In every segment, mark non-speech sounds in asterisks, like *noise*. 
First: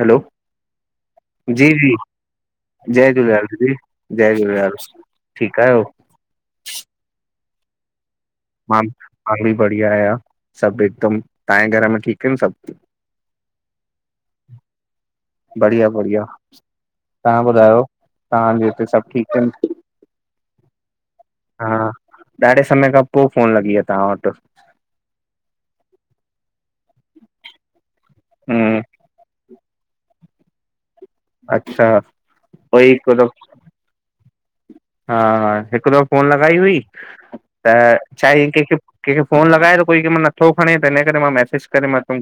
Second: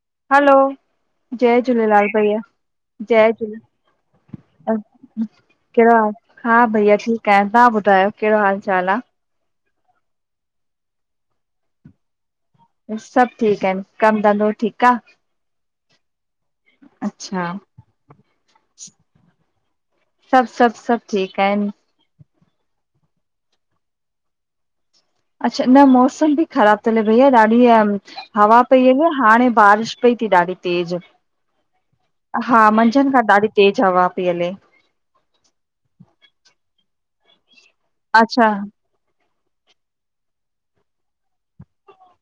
Hello hello, जय जी जी झूलेलाल भईया। जय झूलेलाल दीदी, जय झूलेलाल, ठीक आहियो? कहिड़ो हाल? हा भैया ठीक आया। तव्हां ॿुधायो? कहिड़ो हाल मां चाल आ? मां बि बढ़िया आहियां सभ हिकदम। तव्हांजे घर में ठीक आहिन सभ? सभ ठीक आहिनि। कम धंधो ठीक आ? बढ़िया बढ़िया। अच्छा, तव्हां ॿुधायो तव्हांजे हिते सभ ठीक आहिन? सब सब सब ठीक आहेन। हा ॾाढे समय खां पो फोन लॻी आहे तव्हां वट। अच्छा न मौसम बि ख़राब थो हले भईया ॾाढी हवा हम्म पई हले हाणे बारिश पई थे ॾाढी तेज। अच्छा हा कोई हिकु मंझन खां दफ़ो ॾाढी तेज हवा पी हले। हा हा हिक दफ़ो फोन लॻाई हुई त छाहे अच्छा, कंहिंखे कंहिंखे फोन लॻाए त कोई कंहिं महिल नथो खणे त हिन करे मां मैसेज करे मां चम।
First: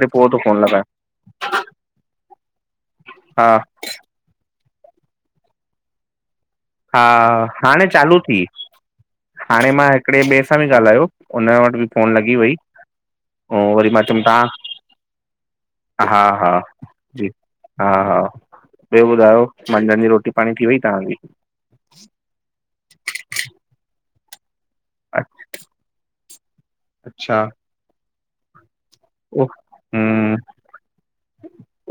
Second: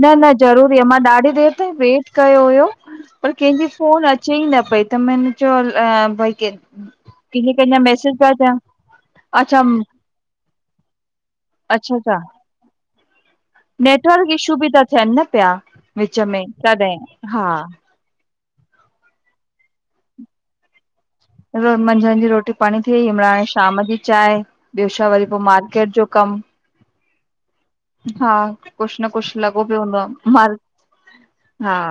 न न ज़रूरी आ मां ॾाढी देर ताईं वेट कयो हुयो पर हा कंहिंजी फोन अच अच‌ई न पई त मैने चयो अ भई के हा हाणे चालू थी। अच्छा हाणे मां हिकिड़े ॿिए सां बि ॻाल्हायो हुन वटि बि अच्छा फ़ोन अच्छा लगॻी वई। ऐं वरी मां चयुमि नेटवर्क इश्यू तव्हां बि त, थेयन न प्या, विच हा में, हा जी तॾएं‌। हा। हा हा ॿ्यो ॿुधायो, मंझंन जी रोटी पाणी थी वई तहांजी? मंझंन जी रोटी पाणी थी वई, हाणे शाम जी चांयं। ॿ्यो छा वरी पो मार्केट जो कम। अच्छा हा, कुछ न - कुछ उह लॻो प्यो हूंदो हम्म आ, हा।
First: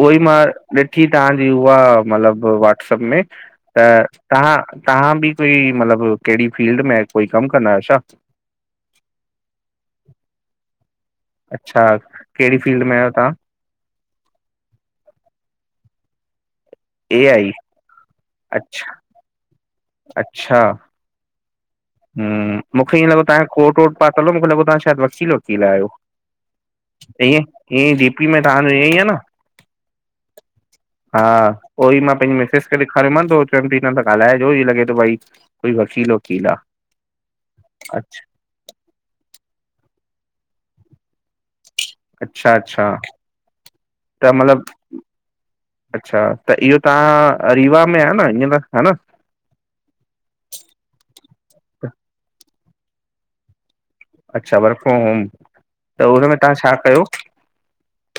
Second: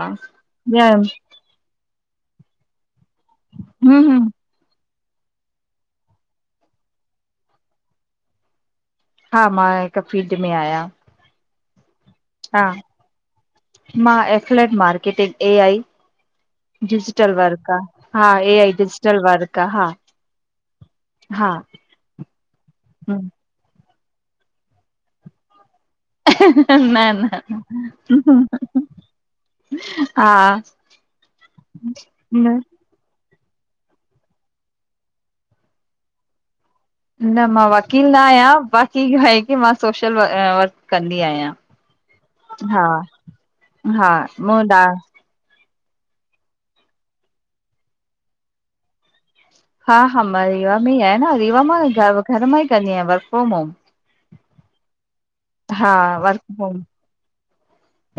कि हूअ मतलब व्हाट्सएप में, त हम्म तां तां बि कोई, मलब, केड़ी फील्ड में कोई कम कंदा आयो छा? हा, मां हिक फील्ड में आयां। अच्छा, केड़ी फील्ड में आयो तां? मां affiliate marketing, A I, A digital I work आ। हा, ए आई, अच्छा डिजिटल वर्क आ, हा। अच्छा हा। हम्म, मुखे ईंय लॻो, ताए कोट वोट पातल ओ, मुखे लॻो तां शायद वकील, वकील आयो। न हे न ईंअ, ईंअ, डीपी में तांजों ईंअ इ आ न? हा हा, उओ ई मां पेंजी न मिसेज खे बी ॾेखार्योमान, पो चम कि इनन सां ॻालाएजो, ईअं लॻे थो, भाई, कोई वकील वकील आ। न मां वकील नांयां, बाक़ी इहो आए कि मां, सोशल वर्क कंदी आया। अच्छा अच्छा, हा त मूं मलब ॾा अच्छा, त इहो तां, रीवा में आयो न, हीयं त, ह न? हा हा, मां रीवा में ई आयां न, रीवा मां, घर मां ई, कंदी आयां, वर्क फ्रोम होम। अच्छा, वर्क फ्रोम होम, हा त हुन में वर्क तां छा फ्रोम कयो?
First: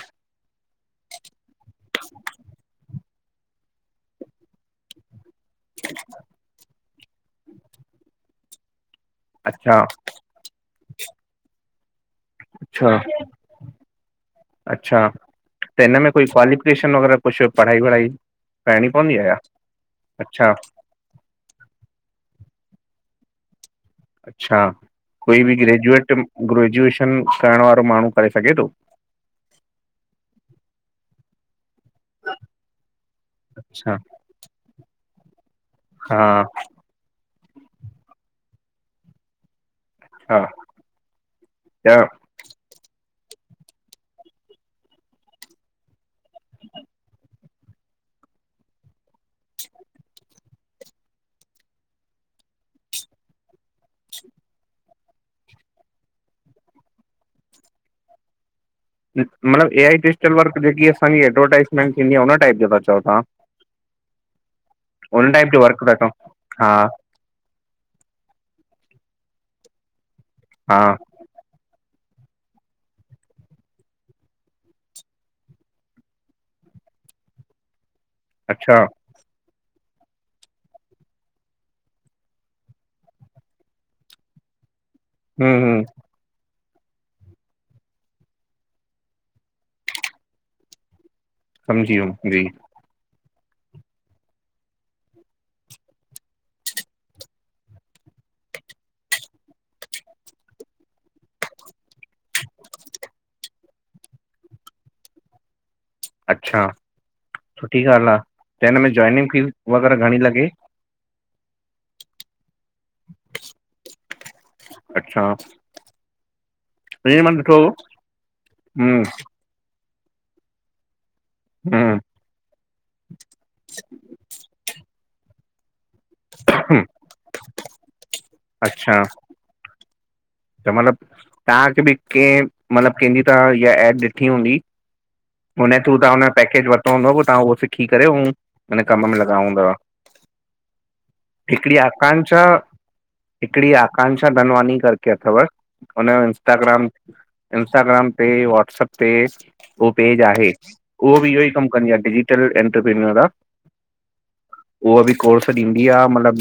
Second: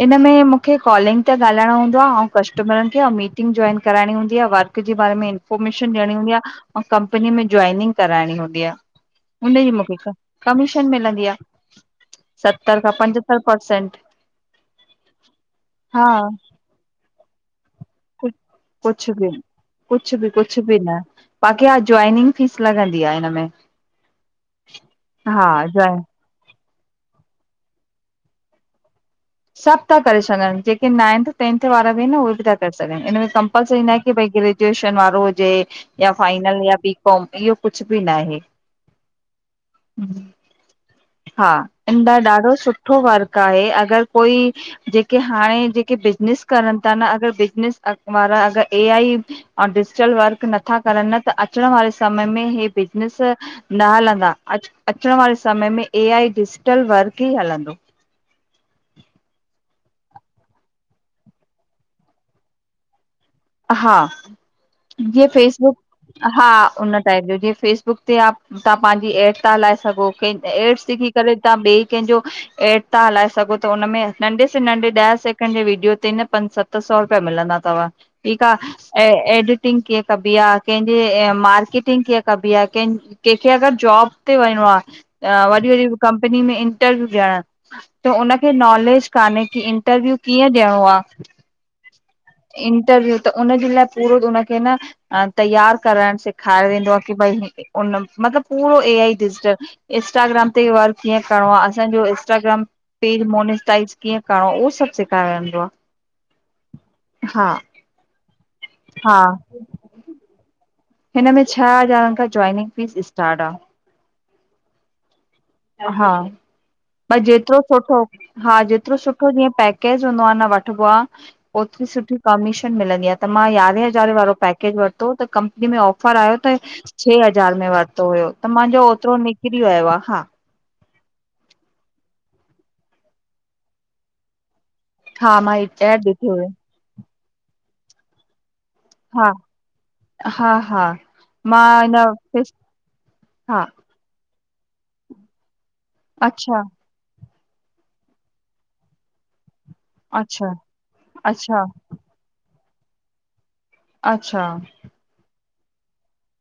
इन में मुखे कॉलिंग ते ॻलाएणो हूंदो आ, ओं कस्टमरन खे, ओं मीटिंग जॉइन कराइणी हूंदी आ, वर्क क जे बारे में इन पमिशन ॾेणी हूंदी आ, ओं कंपनी में जॉइनिंग कराएणी हूंदी आ, हुनजी अच्छा मुखे कमीशन मिलंदी आ, सत्तर खां अच्छा पंजत्तर परसेंट अच्छा त हिन में कोई हा क्वालिफिकेशन वग़ैरा कुछ, पढ़ाई वढ़ाई कु, करणी कुछ पवंदी बि आहे छा न, कुछ बि, अच्छा कुछ बि न बाक़ी हा, जॉइनिंग फीस लॻंदी आ ईनमें अच्छा, कोई बि जॉइन ग्रेजुएट, ग्रेजुएशन करण वारो माणू, करे सघे तो? सभ था करे सघन, जेके नाइंथ, टेंथ वारा बि इन न, उहे भी था करे सघन, इन में कंपलसरी अच्छा नाए कि भइ ग्रेजुएशन वारो हुजे या हा फाइनल या बी काॅम, इयो कुछ बि नाहे। हा हा, त *unintelligible* ॾाढो सुठो वर्क आहे, अगर कोई जेके हाणे, जेके बिजनिस करन ता न, अगर बिजनस वारा, अगर ए आई ओं डिजटल वर्क नथा करन न, त अचण वारे समय में हे बिज़नस न हलंनदा, अचण वारे समय में, ए आई डिजिटल वर्क ही हलंदो। मलब, ए आई डिजिटल वर्क जेकी असांजी एडवरटाइज़मेंट थींदी आ, उन टाइप जो था चओ तां? हा, जीअं फेसबुक, वर्क था चओ हा उन ताहेंजो जीअं फेसबुक ते आ, तां पांजी एड ता हलाए सघो, केन हा एड्स जेकी कॾे तां ॿे केंजों एड ता हलाए सघो, त हुनमें, नंढे स नंढे ॾह सेकेंड जे वीडियो ते न, पंज सत त सौ रुपया मिलंदा तव, ठीक आ, अच्छा ऐं एड टींग कीअं कबी आ, केंजे मार्केटिंग कीअं कबी आ केन कंहिंखे अगर जॉब ते वञिणो आ, वॾी हम्म हम्म वॾी कंपनी में इंटरव्यू ॾियण त उनखे नॉलेज कान्हे की इंटरव्यू कीअं ॾियणो आ समझी वयुम, जी। इनटरव्यू, त उनजे लाइ पूरो उनखे न अं तैयार करण सेखारिंदों आ की भाई, उन, मतलब पूरो ए आ ई डिजटल इसटाग्राम ते वर्क कीअं करणो आ असांजो इस इंटाग्राम पेज मोनीजटाइज कीअं करणो आ, उओ सभ सेखारिंदो आ। अच्छा, सुठी ॻाल्ह आ, त हिन में हा जॉइनिंग फीस वग़ैरह, घणी लॻे? हिन में छह हज़ारन खां जॉइनिंग फीस स्टार्ट आ। अच्छा हा, भाई ईअं मां जेतिरो ॾिठो हो। सुठो, हा जेतिरो हम्म सुठो जीअं पैक पेकेज हुंदो आ न वठबो आ ओतिरी हम्म सुठी कमीशन मिलंदी आ त मां यारहें हज़ारें वारो पैकेज वरितो त कंपनी में ऑफ़ पर आयो त छह हज़ार में वरितो हुयो त मांजो अच्छा ओतिरो निकिरी वयो आ हा। त मतलब तव्हांखे बि कंहिं मतलब कंहिंजी त ईहा एप ॾिठी हूंदी? हा मां उन्हें एड थ्रू तवां ॾिठी हुनजो हुई पैकेज वरितो हूंदो पो तहां उहो सिखी करे अऊं उन्हें कम में हा लॻा हूंदा हा हा मां हिकड़ी हिन आकांक्षा फिस हा हिकिड़ी आकांक्षा धनवानी करके अथव हुनजो अच्छा इंस्टाग्राम इंस्टाग्राम ते वॉट्सप ते उहो पेज आहे अच्छा उहो बि इहो ही अच्छा कम कंदी आ डिजिटल एंटरप्रन्यर आ। अच्छा उहा बि कोर्स ॾींदी आहे मतलब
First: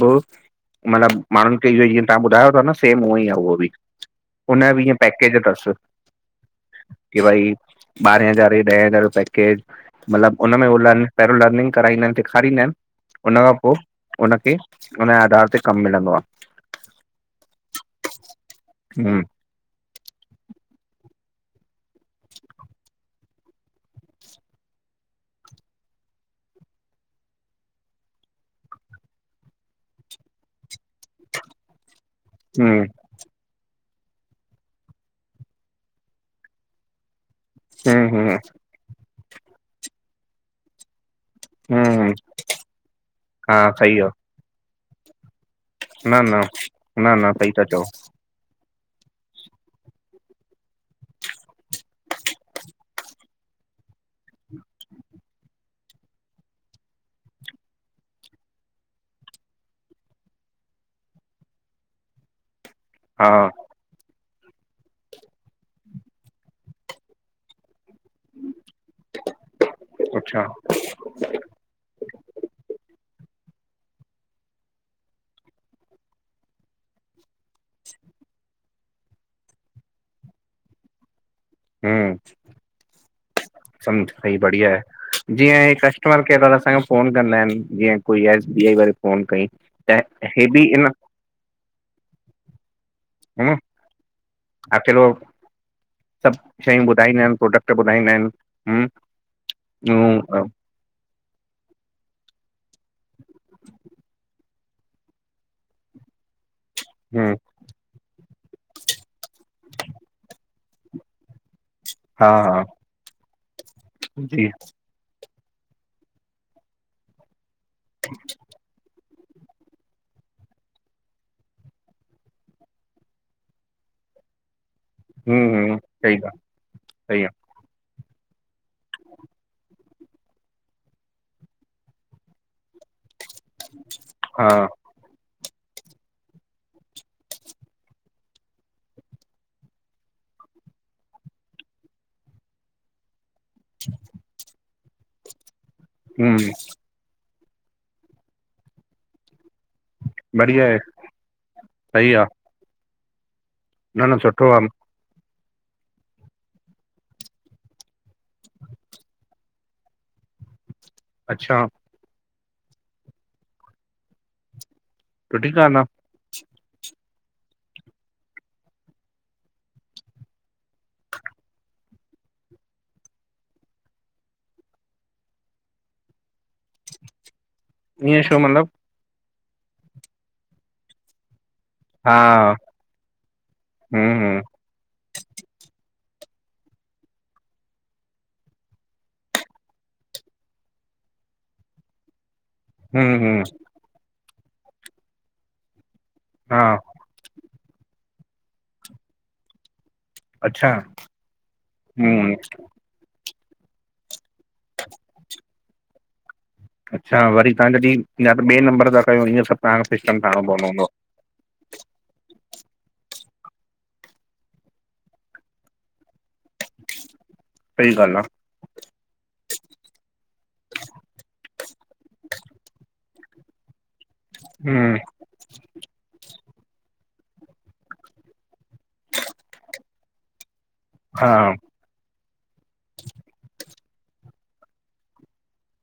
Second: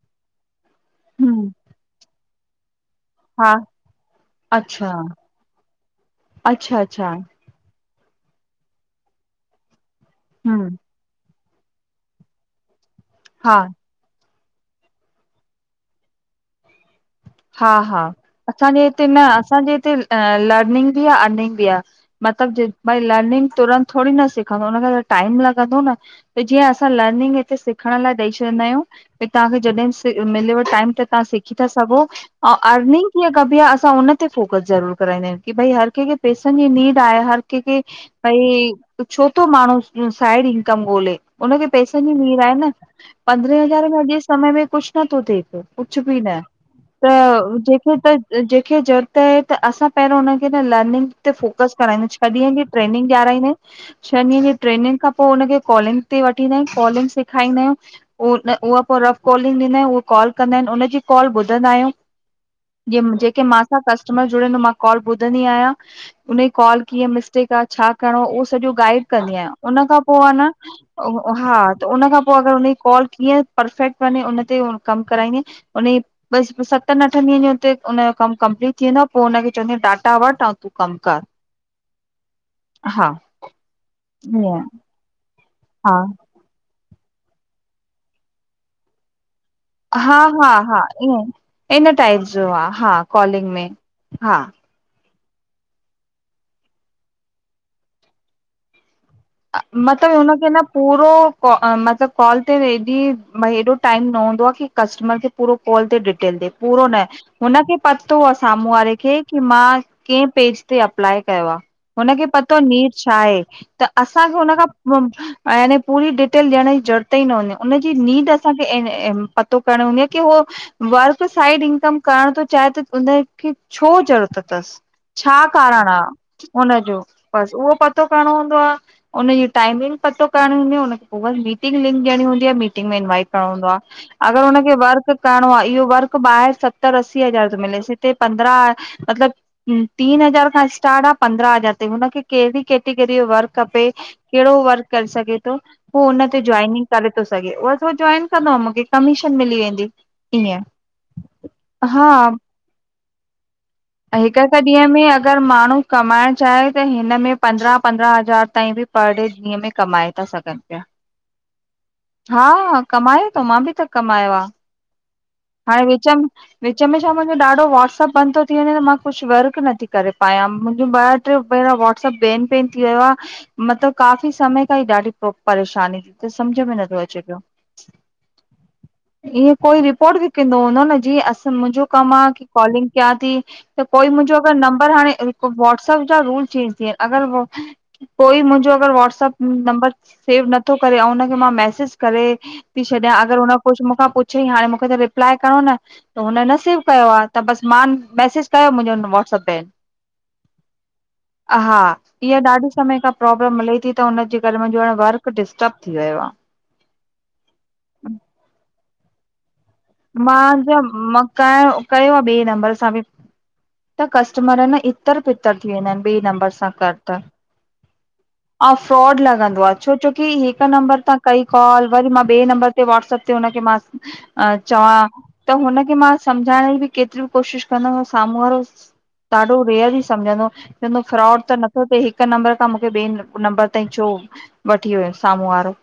मतिलबु हम्म माण्हुनि खे इह जीअं तव्हां ॿुधायो था न सेम उअंई। हा उस भी हुनया बि अच्छा ईएं पेकेज तस अच्छा अच्छा कि भाई ॿारहें हज़ार ॾहें हज़ार जो पैकेज मतलब उनमे हम्म लर्निंग कराईंदा आहिनि सेखारींदा आहिनि हुनन खां हा पो उनखे हुनजे आधार ते कम मिलंदो आ। हा हा असांजे आहे हिते न हम्म असांजे हिते लर्निंग बि आ अर्निंग बि आ। मतलब जे भाई लर्निंग तुरंत थोड़े ई न सिखंदो हुनखे त टाइम लॻंदो न। त जीअं असां लर्निंग हिते सिखण लाइ ॾेई छॾींदा आहियूं। की तव्हांखे जॾहिं मिलेव टाइम त तवां सिखी था सघो अऊं हम्म अर्निंग कीअं कबी आहे असां हुनन ते फोकस ज़रूर कराईंदा आहियूं की भाई हर कंहिंखे पैसनि जी नीड आहे हर के के हम्म हम्म भाई छोतो माण्हू साइड इनकम ॻोल्हे। हुनखे पैसनि हम्म जी नीड आहे न हा पंद्रहें हज़ारे में सही आहे अॼु समय में कुछ नथो थिए पयो कुछ बि न न त न सही था चओ जेको त जंहिंखे ज़रूरत आहे त असां पहिरों हुनखे न लर्निंग ते फोकस कराईंदा अहियूं छह ॾींहंनि जी ट्रेनिंग ॾियाराईंदा‌ आयु। छहनि ॾींहनि जी ट्रेनिंग खां पो हुनखे कॉलिंग ते वठी ईंदा आहियूं, कॉलिंग सेखारींदा आहियूं उ उह पो रफ कॉलिंग ॾींदायु, उहा कॉल कंदा आहिनि, उनजी कॉल ॿुधंदा आहियूं जियं हा जेके मा मासां कस्टमर जुड़े त मां कॉल ॿुधंदी आहियां, उनजी कॉल कीअं मिस्टेक आ छा करणो उहो सॼो गाइड कंदी आहियां उन खां पो आ अच्छा न हा त उन खां पो अगर हुनजी कॉल कीअं परफेक्ट वञे उन ते कम कराईंदीअं उन जी बस सभ सतनि अठनि ॾींहंनि जो उते उनजो कम कंपलीट थीे वींदो आ पो हुनखे चवंदी आहियां डाटा वठि ऐं तूं कम कर। हम्म हा समझ सही ईअं बढ़िया आहे, जीअं हा कस्टमर केयर वारा असांखे फोन कंदा आहिन जीअं कोई एस बी वारे फोन कई। त हा हे -हा बि -हा इन ईअ इन टाइप जो आ हा कॉलिंग में हा। अकेलो सभु शयूं ॿुधाईंदा आहिनि प्रोडक्ट ॿुधाईंदा आहिनि ह्म। अ मतलब उनखें न - - पूरो कॉ मतलब कॉल ते हेॾी भई हेॾो टाइम न हूंदो आहे कि कस्टमर खे- - पूरो कॉल ते डिटेल ॾे पूरो न हम्म हुनखे- - पतो आ साम्हूं वारे खे कि मां कें पेज ते अप्लाए कयो आ? हुनखे हा पतो हा नीड छा आहे त असांखे जी हुनखां। याने पूरी डिटेल ॾियण जी ज़रूरत ई न हूंदी आ उन जी नीड असांखे ऐं एम्- - पतो करण हूंदीअ आहे की उहो- - वर्क साइड इनकम करण थो चाहे त हुनखे छो ज़रूरत तस। छा हम्म हम्म कारण सही ॻाल्हि आहे हुनजो सही आहे बस उहो पतो कहड़णो हूंदो आ। हुनजी टाइमिंग पतो करणी हूंदी आहे हुनखे पो बस मीटिंग लिंक ॾियणी हूंदी आहे मीटिंग में इंवाइट- - न हूंदो आ अगर हा हुनखे वर्क- - करणो आहे इहो वर्क ॿाहर सत्तर अस्सी हज़ार जो मिलेस हिते पंद्रहं मतलब- - तीन हज़ार खां स्टार्ट आ, पंद्रहां हज़ार ताईं, हुनखे कंहडी़ कैटेगरीअ जो वर्क? खपे, केड़ो वर्क करे सघे थो पो हुन ते हम्म जॉइनिंग करे थो सघे, बस उहो जॉइन कंदो अऊं मूंखे कमीशन मिली वेंदी। ईअं, बढ़िया आहे सही आहे हा- - न न अएं हिक सुठो -हिक आहे ॾींहं में अगर माण्हू कमाइण चाहे त हिन में पंद्रहां- पंद्रहां हज़ार ताईं बि पर डे ॾींहं में। कमांए ता सघन पया। अच्छा। हा कमाए तो मां बि त कमायो आ। सुठी ॻाल्हि हाणे विच में विच में छा मुंहिंजो ॾाढो व्हाट्सअप बंद तो थी वञे त मां कुछ वर्क नथी करे पायां मुंहिंजो ॿ ट्रे भेरा वाट्सअप बेन बेन थी वियो आ मतलब काफ़ी समय खां ई ॾाढी पो परेशानी त समझ में न थो अचे पयो। आहे ईअं छो मतिलब ईअं कोई रिपोर्ट बि कंदो हूंदो न जीअं असां मुंहिंजो कम हा आ की कॉलिंग क्यां ती त कोई हम्म मुंहिंजो हम्म अगर नंबर हाणे वॉट्सअप जा रूल चेंज थी विया अगर कोई मुंहिंजो अगर वॉट्स‌अप नंबर सेव नथो करे ऐं उनखे मां मैसेज करे थी छॾयां हम्म अगर हम्म हुन कुछ मूंखां पुछयईं हाणे मूंखे त रिप्लाइ करणों न, त हुन न हा सेव कयो आ। त बस मां मैसेज कयो मुंहिंजो व्हाट्स‌अप बेन। अच्छा हा, हम्म इह ॾाढी समय खां प्रॉब्लम हले ती त हुनजे करे मुंहिंजो हाणे वर्क डिस्टर्ब थी वियो आ। अच्छा वरी तां जॾि या त ॿे नंबर सां कयो इंञ सभ तां मां ज मां क-कयो आ ॿे नंबर सां बि त कस्टमर न इतर पितर थी वेंदा आहिनि ॿे नंबर सां कर त। सही ॻालह आ। अऊं फ्रॉड लॻंदो आ। छो छोकी हिक नंबर ता कई कॉल वरी मां ॿे नंबर ते वाट्स‌अप ते हुनखे मां अ, आहे हम्म चवां त हुनखे मां सम्झाइण जी बि केतरीयू कोशिश कंदम साम्हूं वारो ॾाढो रेयर ई सम्झंदो। चवंदो हा फ्रॉड त नथो थिए हिक नंबर खां मूंखे ॿे नंबर ताईं छो, वठी वयो साम्हूं वारो।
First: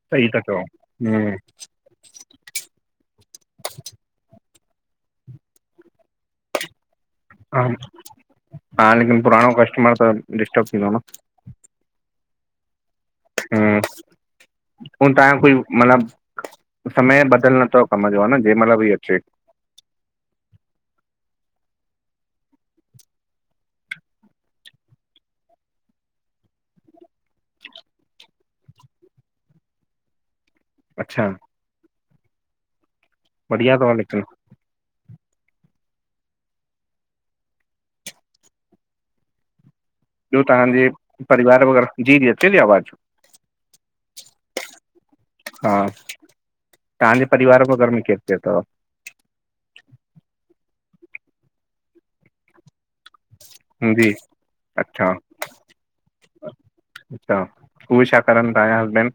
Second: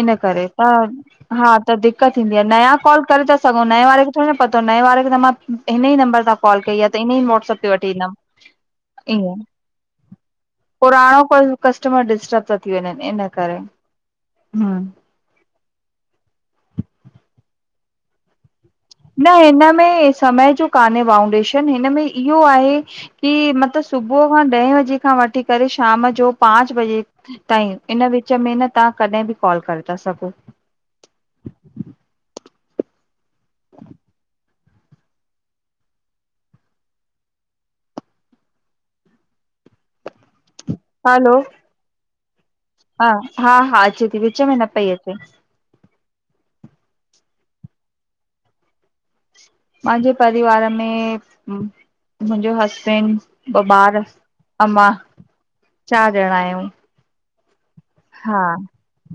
इन सही था करे। चओ त हम्म हा त दि कत थींदी आ। नयां कॉल करे था सघूं नए वारे खे थोड़ी न पतो नए वारे खे त मां हिन ई नंबर सां कॉल कई आ त इन्हई व्हाट्सअप हा ते वठी ईंदम ईंयें। मां त, डिस्टर्ब थींदो न पुराणों कोई कस्टमर डिस्टर्ब तो थी वंञेंन इन्ह करे। हम्म ताहंजो कोई मतलबु, समय बधल नथव कम जो हन जेंहिमल बि अचु। न हिन में समय जो कान्हे बाउंडेशन हिन में इह्यो आहे की मत सुबुह खां ॾहें बजे खां वठी करे शाम जो पांच बजे ताईं, इन्ह विच में न तहां कॾहिं बि कॉल करे ता सघो। अच्छा। ॿढ़िया तव लिखंण। ॿियो तहांजे हलो परिवार वग़ैरह, जी जी अचेती आवाज़? हा हा हा अचे ती विच में न पई अचे हा तहांजे परिवार व घर में केर केर तव? मांजे परिवार में मुंजो हसबैंड ॿ ॿार जी अ मां। अच्छा चार ॼणां आहियंउं अच्छा उहे छा हा। करनि तव्हांजा हस्बैंड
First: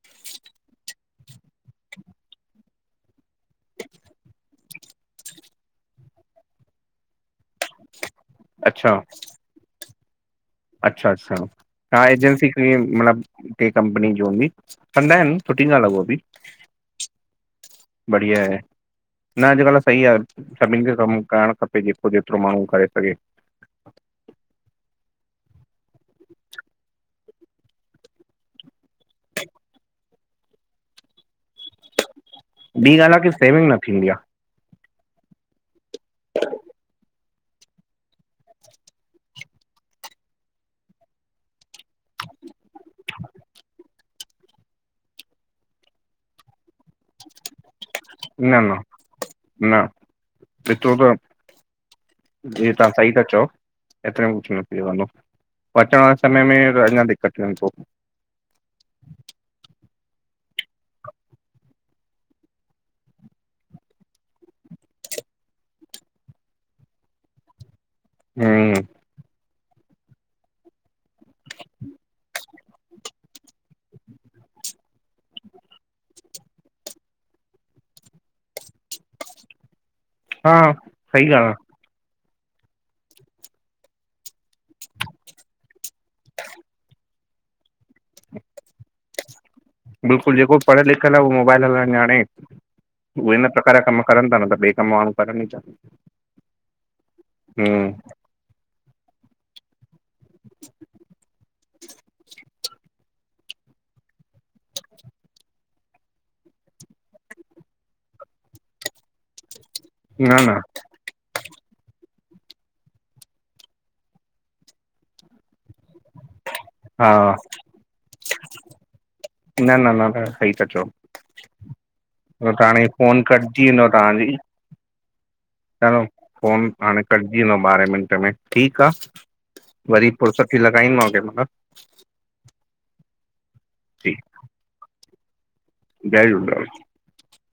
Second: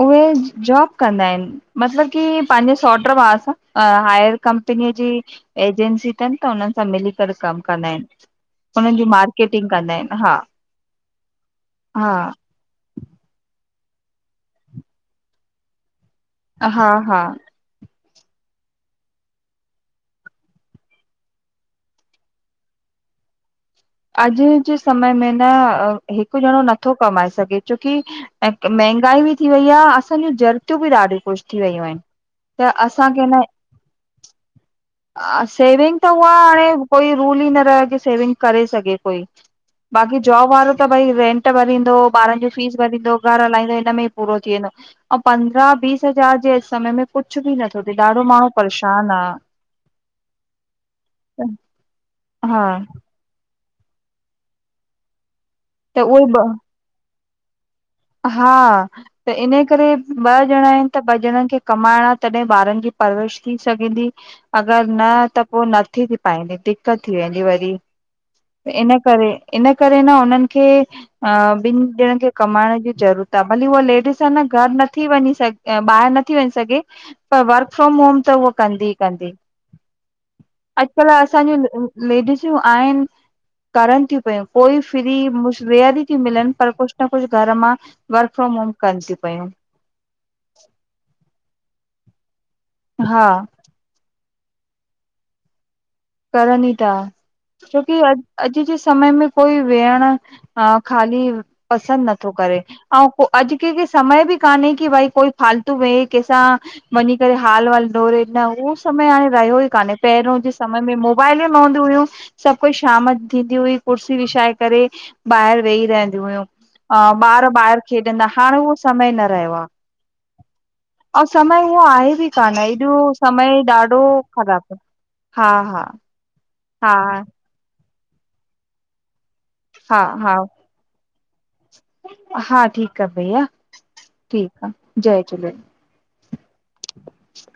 उहे जॉब कंदा इनि। मतलब की पांजे सौट्र भा सां हायर कंपनीअ जी एजेंसी तनि त हुननि सां मिली करे कमु कंदा इनि। अच्छा उन्हनि ज्यू मार्केटिंग कंदा इनि, हा। अच्छा अच्छा, छा हा एजेंसी ईयें मतलबु केंहिं कंपनी जी हुंदी, कंदा हिनि सुठी गाल्हि आ उह बि अ हा हा बढिया ए न अॼुकल्ह सही आ सभिनि खे कमु करणु खपे जेको जेतिरो माण्हूं करे सघे। अॼु जे समय में न हिकु ॼंणों नत्थो कमाए सघे छोकी ऐं मंहिगाई बि थी वई या असांज्यूं ज़रूतियूं बि ॾाढियुं कुशि थी वयूं आहिनि त ॿी ॻाल्हि आहे असांखे की न सेविंग थींदी सेविंग त उहा हाणे कोई रूल ई न रह्यो की सेविंग करे सघे कोई बाक़ी जॉब वारो त भई रेंट भरींदो, ॿारनि ज्यूं फीस भरींदो, घर हलाईंदो हिनमें ई पूरो थी वेंदो। अंउं पंद्रहां बीस हज़ार जे अॼु समय में कुछु बि नथो थिए ॾाढो आहे माण्हूं न न परेशान आ न ॾिठो त हा जी तहां सही ता चओ एतिरे में कुछु न थी सघंदो, अचण त वारे उहे समय में त अंञां दिक्क़त थींदन पो हा। त इन्हे करे ॿ ॼणां इनि त ॿ ॼणंनि खे कमाइणा तॾहिं ॿारनि जी परवरिश थी सघंदी अगरि न त पो नत्थी थी पाईंदी दिक़त थी वेंदी वरी। हम्म इन्ह करे इन्ह करे न उन्हनि खे अ ॿिनि ॼणनि खे कमाइण जी ज़रूरत आ भली उहा लेडीस आ न घर नथी वंञीं सघ ॿाहिरि नथी वंञीं सघे पर वर्कफ्रोम होम त उह कंदी कंदी *inaudible* अॼुकल्ह सही ॻाल्हि आहे असांज्यूं लेडिसियूं आहिनि करनि तियूं पयूं कोई फ्री मुश रेयरी तियूं मिलनि पर कुछु न कुछु घर मां वर्क फ्राम होम कनि तियूं पयूं। बिल्कुलु जेको पढ़ियल लिखियल आ उहो मोबाइल हलाएण ॼाणे हा उहे न प्रकार जा कम करनि ता न त ॿे कम माण्हूं करनि ई ता। करनि ई था छोकी अॼ अॼु जे समय में कोई वेहण हा, खाली पसंद नथो करे। अऊं पोय अॼु कंखे समय बि कान्हे की भाई कोई फालतू वेहे कंहिंसां वञी करे हाल -हाल डोरे न उहो समय हाणे रहियो ई कान्हे न पहिरियों जे न मोबाइल ई न हूंदी हुयूं सभु कोई शाम थींदी हुई कुर्सी विछाए करे ॿाहिर वेई रहंदियूं हुयूं। हा, ॿार ॿाहिरि खेॾंदा हाणे उहो समय न रहियो न न न, सही था चओ आहे। ऐं समय ऊअं आहे बि कान हे हाणे एॾो फोन समय कटजी वेंदव ॾाढो तव्हांजी ख़राब आ। हा -हा। चलो फोन हा हाणे कटजी वेंदो ॿारहें मिंट में ठीक आह। हा वरी हा फुर्सत लॻाईंदी मांव कंही महिल। हा, ठीक आहे। भैया जी ठीक आहे। जय झूलेलाल। जय झूलेलाल।